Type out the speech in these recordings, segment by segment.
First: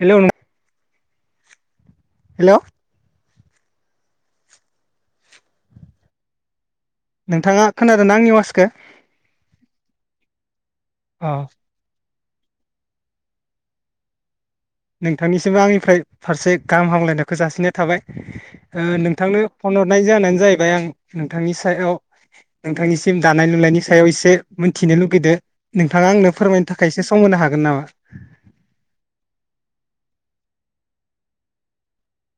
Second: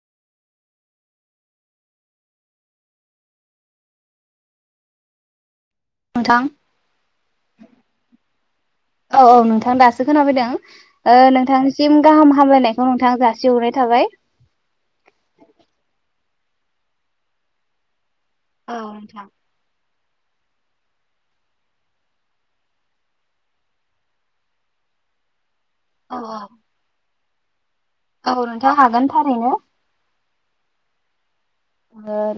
Hello नोंथां hello नोंथां नोंथाङा खोनादों ना आंनि अवासखो खोनाफोयदों ओ नोंथांनिसिम गाहाम हामलायनायखौ नोंथा जासिहरनाय थाबाय नोंथांनिसिमबो आंनिफ्राय फारसे गाहाम हामलायनायखौ जासिनाय थाबाय औ ओ नोंथां नोंथांनो फन ह हनाय जानायानो जाहैबाय आं नोंथांनि सायाव नोंथांनिसिम दानाय लुनायनि सायाव एसे मिथिनो लुगैदों? नोंथाङा औ आंनो फोरमायनो थाखायसो सम होनो हागोन नामा? औ नोंथा हागोन थारैनो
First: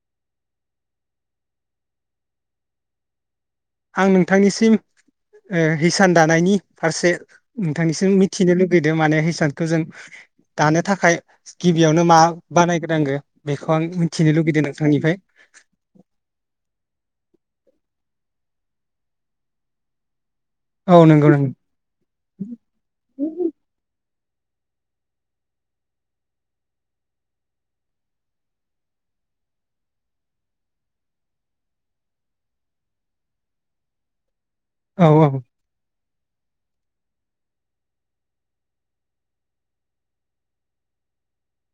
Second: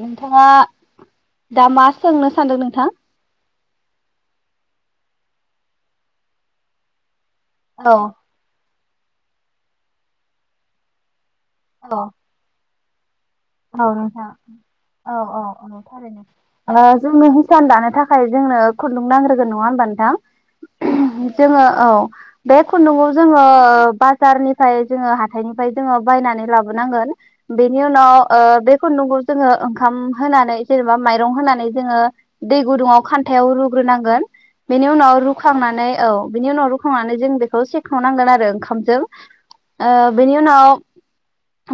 नोंथाङा दा मा सोंनो सानदों नोंथां? आं नोंथांनिसिम ओ हिसान दानायनि फारसे औ नोंथांनिसिम मिथिनो लुबैयो? लुगैदों माने हिसानखौ जों दानो थाखाय औ गिबियावनो मा बानायग्रो नांगो औ नोंथां औ औ औ थारैनो जोङो हिसान दानो थाखाय थाखाय जोंनो खुन्दुं नांग्रोगोन नङा होनबा नोंथां? औ नंगौ नंगौ जोङो औ बे खुन्दुंवाव जोङो सारनिफ्राय जोङो हाथायनिफ्राय जोङो बायनानै लाबोनांगोन बेनि उनाव बे खुन्दुंखौ जोङो ओंखाम होनानै जेनेबा माइरं होनानै जोङो दै गुदुङाव खान्थायाव रुग्रोनांगोन बेनि औ उनाव रुखांनानै औ बिनि उनाव रुखांनानै जों बेखौ सेखावनांगोन आरो ओंखामजों बेनि उनाव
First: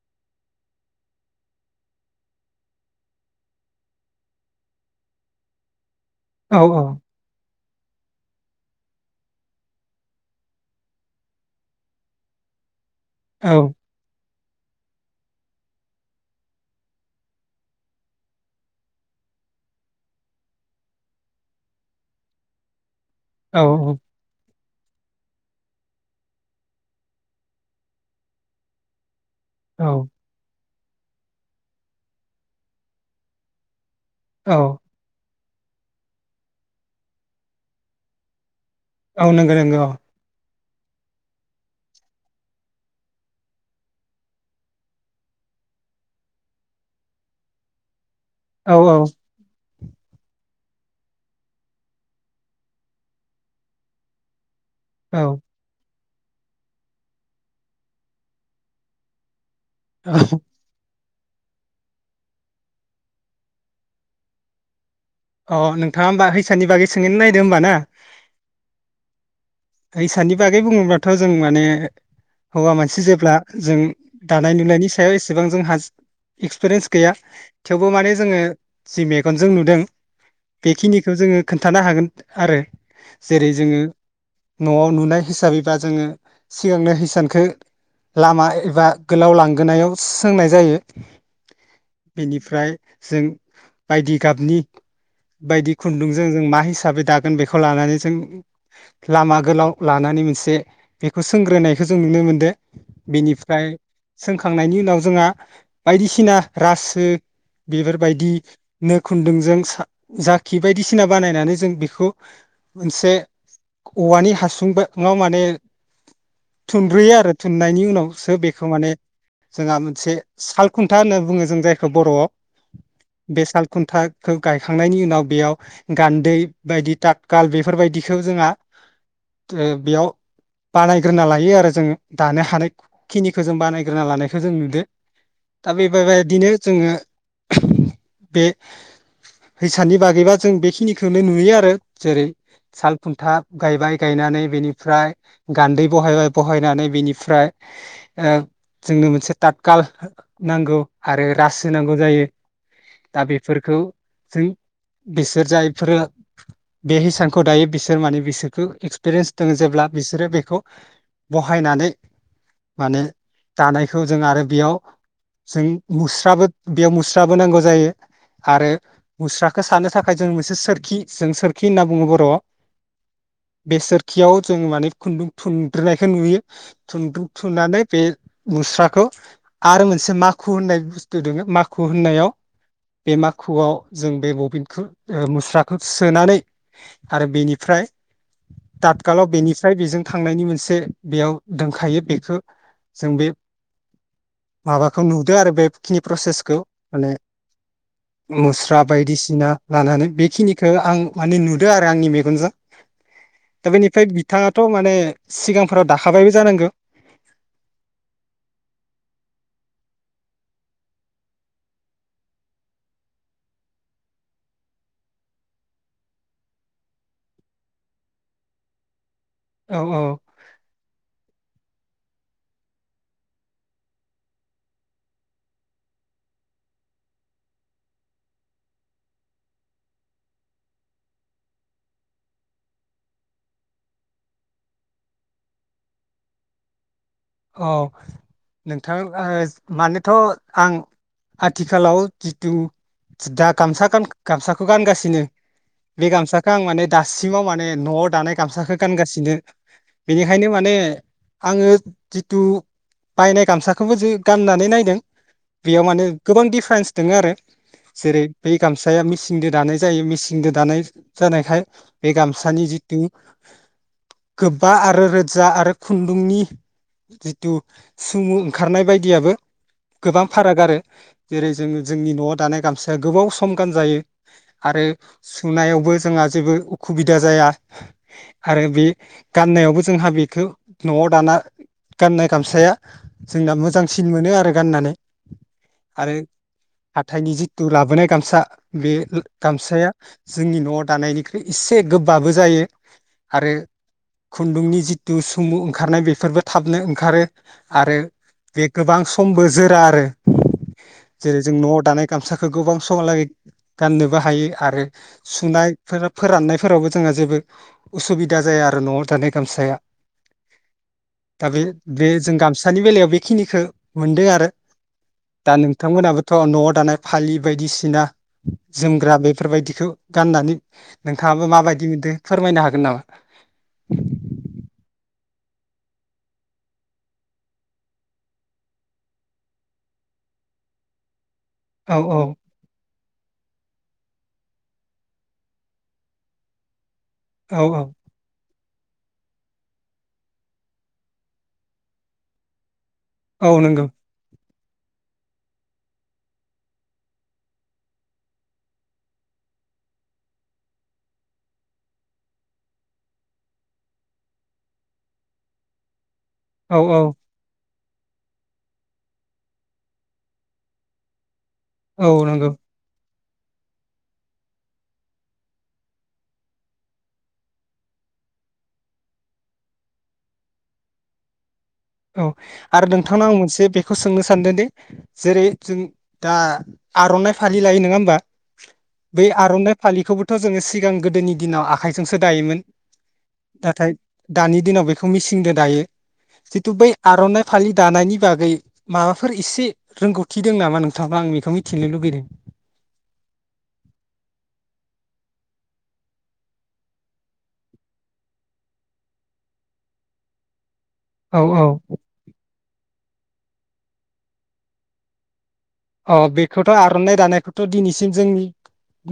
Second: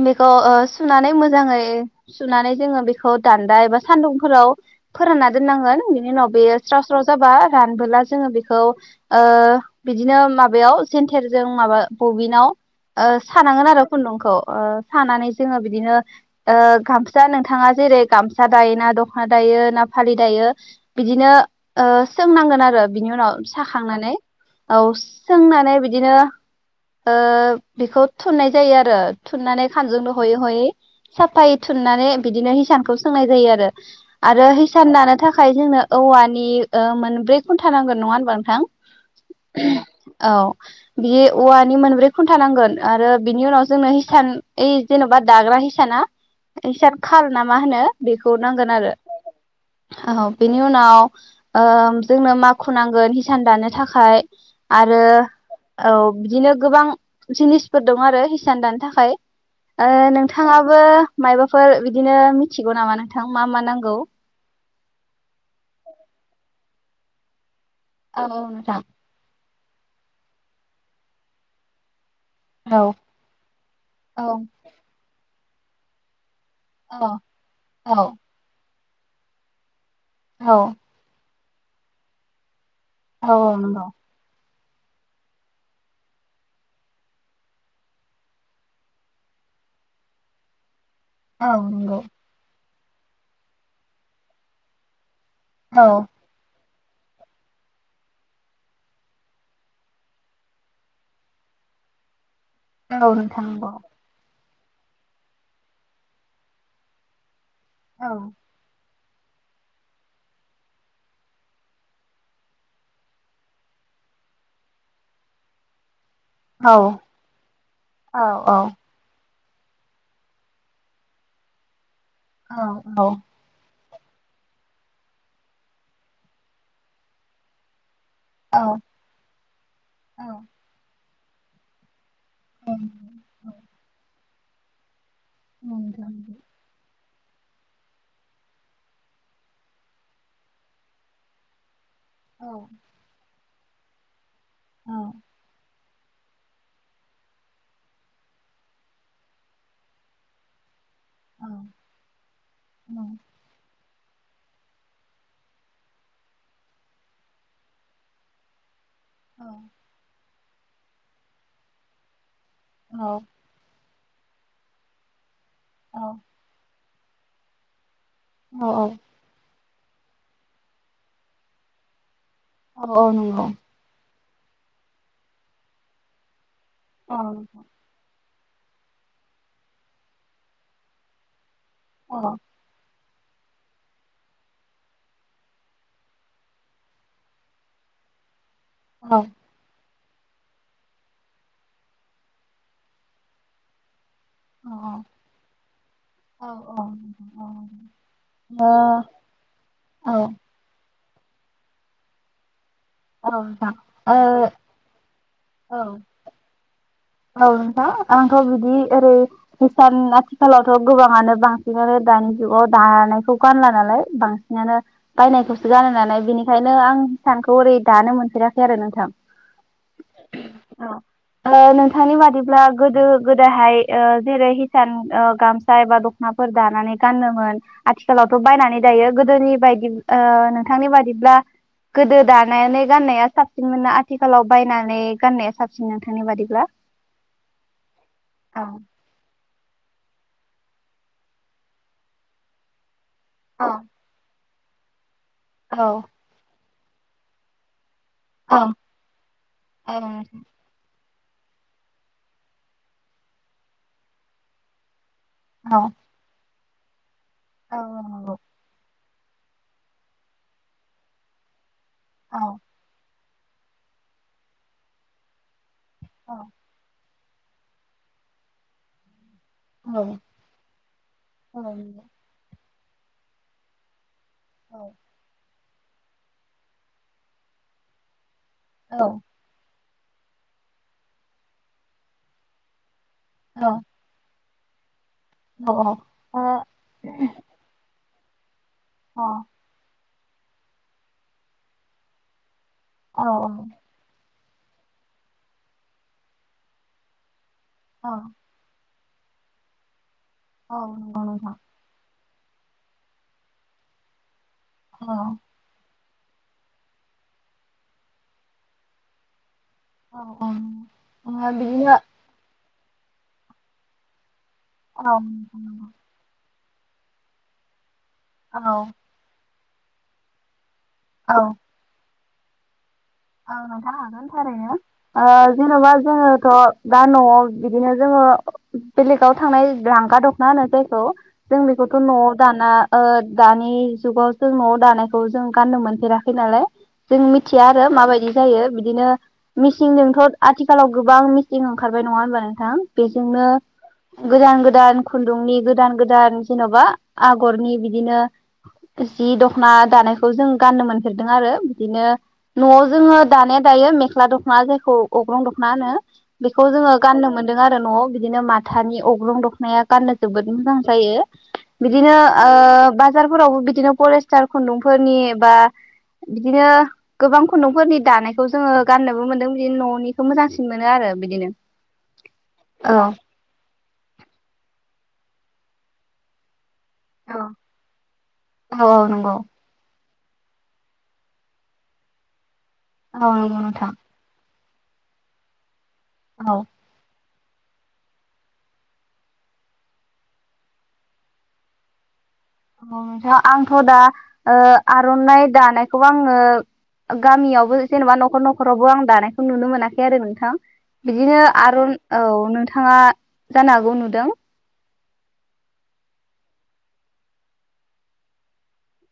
बेखौ सुनानै मोजां मोजाङै सुनानै जोङो बेखौ दान्दा एबा सान्दुंफोराव फोरानना दोननांगोन बिनि उनाव बे औ स्राव स्राव जाबा रानबोला जोङो बेखौ ओ बिदिनो माबायाव सेन्टेरजों ओ माबा बबिनाव ओ औ सानांगोन आरो खुन्दुंखौ ओ सानानै जोङो बिदिनो ओ गामसा नोंथाङा जेरै गामसा दायो ना दख'ना दायो ना फालि दायो बिदिनो ओ सोंनांगोन आरो बिनि उनाव औ औ साखांनानै औ सोंनानै बिदिनो ओ बेखौ थुननाय जायो आरो थुननानै औ खानजोंनो हयै हयै साफायै थुननानै बिदिनो हिसानखौ सोंनाय जायो आरो आरो औ हिसान दानो थाखाय खाय जोंनो औवानि ओ मोनब्रै खुनटा नांगोन नङा होनबा नोंथां औ नोंगौ नोंगौ औ बियो औवानि मोनब्रै खुन्था नांगोन आरो बिनि उनाव जोंनो हिसान ओइ जेन'बा दाग्रा हिसान इसाना इसान खाल ना मा होनो बेखौ नांगोन औ आरो औ औ बेनि उनाव ओ जोंनो माखु नांगोन हिसान दानो थाखाय आरो औ औ बिदिनो गोबां जिनिसफोर दं आरो हिसान दानो थाखाय ओ औ नोंथां ओ मायाबाफोर बिदिनो मिथिगौ नामा नोंथां मा मा नांगौ अ नोंथाङा होमबा हिसाननि बागै सोंहैनो नायदो होमबा औ औ नोंथां इसाननि बागै बुङोब्लाथ' जों माने हौवा औ मानसि जेब्ला जों औ दानाय लुनायनि सायाव एसेबां जों हाज एक्सपिरियेन्स गैया औ थेवबो माने औ जोङो जि मेगनजों नुदों औ बेखिनिखौ जोङो खोन्थानो हागोन आरो औ जेरै औ जोङो नोंगौ न'आव नुनाय हिसाबैबा जोंङो सिगांनो हिसानखौ लामा एबा गोलाव लांगोनायाव सोंनाय जायो। औ नंगौ बेनिफ्राय जों बायदि गाबनि बायदि औ खुन्दुंजों जों मा हिसाब हिसाबै दागोन बेखौ लानानै जों लामा गोलाव लानानै मोनसे बेखौ सोंग्रोनायखौ जों नुनो मोनदों। औ नोंथां बेनिफ्राय नंगौ सोंखां खांनायनि उनाव जोंहा बायदिसिना रासो औ बेफोरबायदि नो खुन्दुंजों जाखि बायदिसिना बानायनानै जों बेखौ मोनसे औवानि हासुं मा माने औ थुनब्रोयो आरो थुननायनि औ उनावसो औ बेखौ माने जोंहा मोनसे साल खुन्था होनना बुङो जों जाय बर'आव औ औ बे साल खुन्था खौ गायखांनायनि उनाव बेयाव गान्दै बायदि ततखाल बेफोरबायदि जोंहा औ बेयाव औ बानाय ग्रोना लायो आरो जोङो दानो औ हानाय खिनिखौ जों बानायग्रोना लानाय खौ जों नुदो। दा नंगौ बेफोरबायदिनो जोंङो बे हैसानि बागैबा जों बेखिनिखौनो नुयो आरो जेरै औ साल खुन्था गायबाय गायनानै औ बेनिफ्राय गान्दै बहायबाय बहायनानै बेनिफ्राय जोंनो मोनसे ततखाल नांगौ। आरो औ रासो होनांगौ जायो औ दा बेफोरखौ जों बिसोर जायफोरो बे हिसानखौ दायो बिसोर माने बिसोरखौ एक्पिरियेन्स दं जेब्ला बिसोर बे खौ बहायनानै माने औ दानाय खौ जों आरो बेयाव जै मुस्राबो बेयाव मुस्राबो नांगौ जायो। औ आरो औ। मुस्राखौ सानो थाखाय जों मोनसे सोरखि जों सोरखि होनना बुङो बर आव। औ औ नंगौ। खियाव जों माने खुन्दुं थुग्रोनायखौ नुयो। थुनदु थुननानै बे मुस्राखौ आरो मोनसे माखु होननाय बुस्थु दङो मा खु होननायाव बेे मा खुआव जों बे बबिनखौ मुस्राखौ सोनानै आरो बेनिफ्राय तातगालाव बेनिफ्राय बेजों थांनायनि मोनसे बेयाव दोनखायो बेखौ जों बे माबाखौ नुदों आरो बेखिनि प्रसेसखौ। माने मुस्रा बायदिसिना औ लानानै ओ औ बेखिनिखौ आं माने नुदो आरो आंनि मेगनजों। दा औ नोंथां बेनिफ्राय ओ बिथाङाथ माने औ सिगांफोराव दाखाबायबो जानांगौ? औ नोंथां। आंथ बिदि ओरै हिसान आथिखालावथ गोबाङानो बांसिनानो दानि जुगाव दानायखौ गानला नालाय। बांसिनानो बायनायखौसो गानो नालाय बेनिखायनो आं हिसानखौ ओरै दानो मोनफेराखै आरो नोंथां। औ औ। ओ नों थांनि बादिब्ला गोदो गोदाहाय ओ जेरै हिसान ओ गामसा एबा दखनाफोर दानानै गानोमोन। आथिखालावथ बायनानै दायो गोदोनि बायदि ओ नोंथांनि बादिब्ला गोदो दानानै गाननाया साबसिनमोन ना आथिखालाव बायनानै गाननाया साबसिन नोंथांनि बादिब्ला? औ, औ नोंथां ओ मानोथ आं आथिखालाव जिथु दा गामसा गान गामसा खौ गानगासिनो। बे गामसाखौ आं माने दासिमाव माने नवाव दानाय औ गामसाखौ गानगासिनो। औ बेनिखायनो माने आङो जिथु बायनाय गामसाखौबो जो गाननानै नायदों। बेयाव माने गोबां दि फारेन्स दङ आरो। जेरै बे गामसाया मिसे नजों दानाय जायो‌ मेसिंजों दानाय जानायखाय बे गामसानि जिथु गोबा आरो रोजा आरो खुन्दुंनि जिथु सुमु ओंखारनाय बायदियाबो गोबां फाराग आरो जेरै जों जोंनि न'आव दानाय गामस दा गोबाव सम गानजायो। आरोब सुनायाव बो जोंङा जेबो उखुबिदा जाया। आरो बि गाननायावबो जोंहा बेखौ न'आव दाना गाननाय गामसाया जोंना मोजांसिन मोनो आरो गाननानै आरो हाथाइनि जिथु लाबोनाय गाम सा बे ओ गामसाया जोंनि न'आव दानायनिख्रुइ एसे गोबाबो जायो। औ आरो खुन्दुंनि जिथु सुमु ओंखारनाय बेफोरबो थाबनो ओंखारो आरो बे गोबांस खमबो जोरा आरो औ नंगौ नोंथां गामसाखो गोबां समलागै गाननोबो हायो। आरो सुननाय फोर फोराननायफोरावबो जोंङो जेबो उसुबिदा जाया आरो न'आव दानाय गामसाया। औ औ दा बे बे जों गामस सानि बेलायाव बेखिनिखो मोनदो आरो दा नोंथांमोनहाबोथ' न'ट दानाय फालि बायदिसिना जोमग्रा बेफोरबायदि बेखौ गाननानै नोंथाङाबो माबायदि बिदो फोरमायनो हागोन नामा? ओ जेन'बा जोङोथ' दा न'आव बिदिनो जोङो बेलेगाव थांनाय लांगा दखना होनो जायखौ जों बेखौथ' औ औ न'आव दाना ओ दानि जुगाव जों न'आव दानायखौ जों गाननो मोनफेराखै नालाय जों औ मिथिया औ आरो जायो बिदिनो मिसिंजोंथ' आथिखालाव गोबां मिसिं ओंखारबाय नङा होनबा नोंथां? बेजोंनो औ नंगौ गोदान गोदान दान खुन्दुंनि गोदान गोदान जेन'बा आगरनि बिदिनो जि दख'ना दानायखौ जों गाननो मोनफेरदों आरो बिदिनो न'आव जोङो दानाया दायो मेख्ला दख'ना जायखौ अग्रं दखव'ना होनो। बेखौ औ जोङो औ गाननो मोनदों आरो न'आव बिदिनो माथानि अग्रं दखनाया गाननो जोबोद मोजां जायो। औ बिदिनो नंगौ ओ बाजार फोरावबो बिदिनो फरेस्टार खुन्दुंफोरनि बा बिदिनो गोबां खुन्दुंफोरनि दानायखौ जोङो गाननोबो मोनदों बिदिनो न'निखौ मोजांसिन मोनो आरो बिदिनो औ आरो नोंथांआव आं मोनसे बेखौ सोंनो सानदोंदि जेरै जों दा आर'नाइ फालि लायो नङा होमबा बै आर'नाइ फालिखौबो थ' जोङो सिगां गोदोनि दिनाव आखाइजोंसो दायोमोन। औ नंगौ नोंथां नाथाय दानि दिनाव बेखौ मिसिंदो दायो। जिथु बै आर'नाय फालि दानायनि बागै माबाफोर एसे रोंगौथि दों नामा नोंथां आं बेखौ मिथिनो लुबैदों? अ नोंथां आंथ' दा ओ आर'नाइ दानायखौबो आङो गामियावबो जेनेबा न'खर न'खरावबो आं दानायखौ नुनो मोनाखै आरो नोंथां। बिदिनो आर' औ नोंथाङा जानो हागौ नुदों? अ बेखौथ' आर'नाइ दानायखौथ' दिनैसिम जोंनि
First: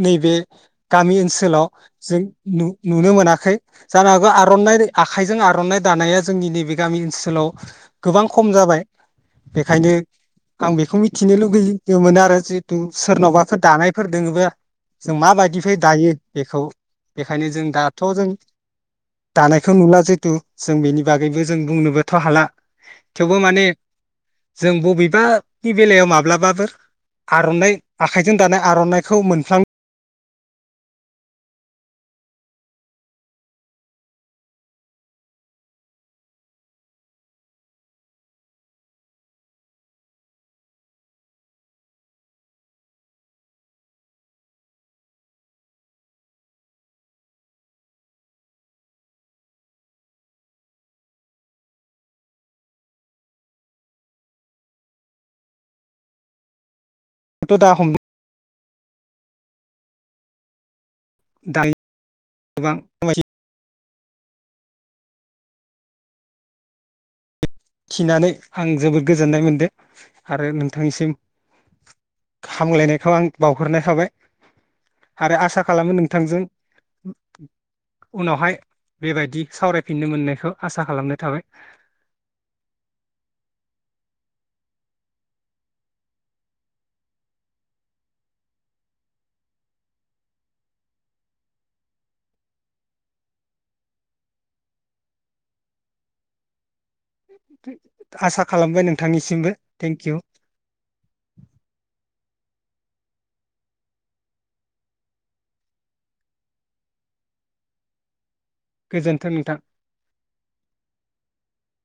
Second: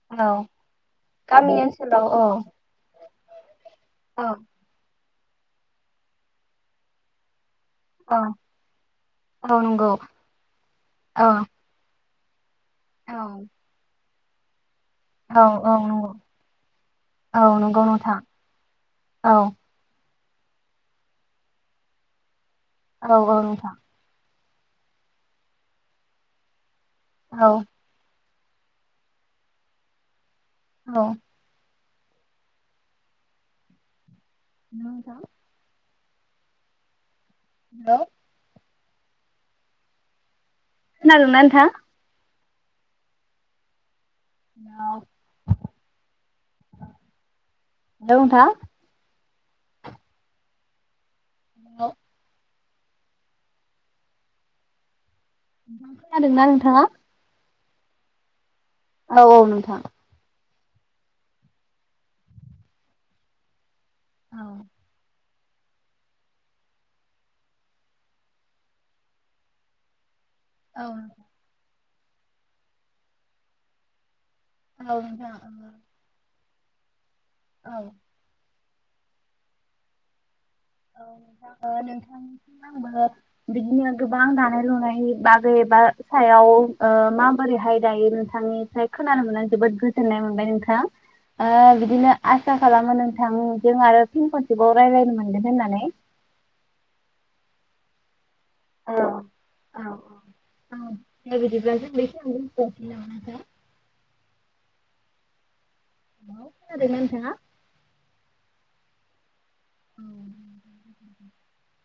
नैबे गामि ओनसोलाव जों नु नुनो मोनाखै। जानो हागौ आर'नाय आखाइजों आर'नाइ दानाया जोंनि नैबे गामि ओनसोलाव गोबां खम जाबाय बेखायनो आं बेखौ मिथिनो लुबै योमोन आरो जि सोरनावबाफोर दानाय फोरदोङोबा जों माबायदिहाय दायो बेखौ बेखायनो जों दाथ' जों दानायखौ नुला जे तु जों बेनि बागैबो जों बुंनोबोथ' हाला औ औ थेवबो माने नोंथां जों बबेबानि बेलायाव माब्ला बाबोर आरनाइ आ आखाइजें दानाय आरनाइखौ मोनफ्लां औ [unintelligible] हेलौ खोनादोंना नोंथां? हेलौ हेलौ नोंथां। हेलौ नोंथां खोनादोंना नोंथाङा? थदा हम औ-औ नोंथां। दायो गोबां [unintelligible] औ खिनानै आं जोबोद गोजोननाय मोनदों आरो नोंथांसिम हामलायनायखौ आं बावहरनाय थाबाय आरो आसा खालामो नोंथांजों [unintelligible] उनावहाय बेबायदि सावरायफिननो मोननायखौ आसा खालामनाय थाबाय। आंबो बिदिनो गोबां दानाय लुनाय बागै बा सायाव ओ माबोरैहाय दायो नोंथांनिफ्राय खोनानो मोननानै जोबोद गोजोननाय मोनबाय नोंथां ओ बिदिनो आसा खालामो नोंथांजों आरो फिन खनसेबाव रायज्लायनो मोगोन होननानै। [unintelligible] आसा खालामबाय नोंथांनिसिमबो थेंकइउ। [unintelligible] [unintelligible] खोनादोंना नोंथाङा? गोजोन्थों नोंथां। औ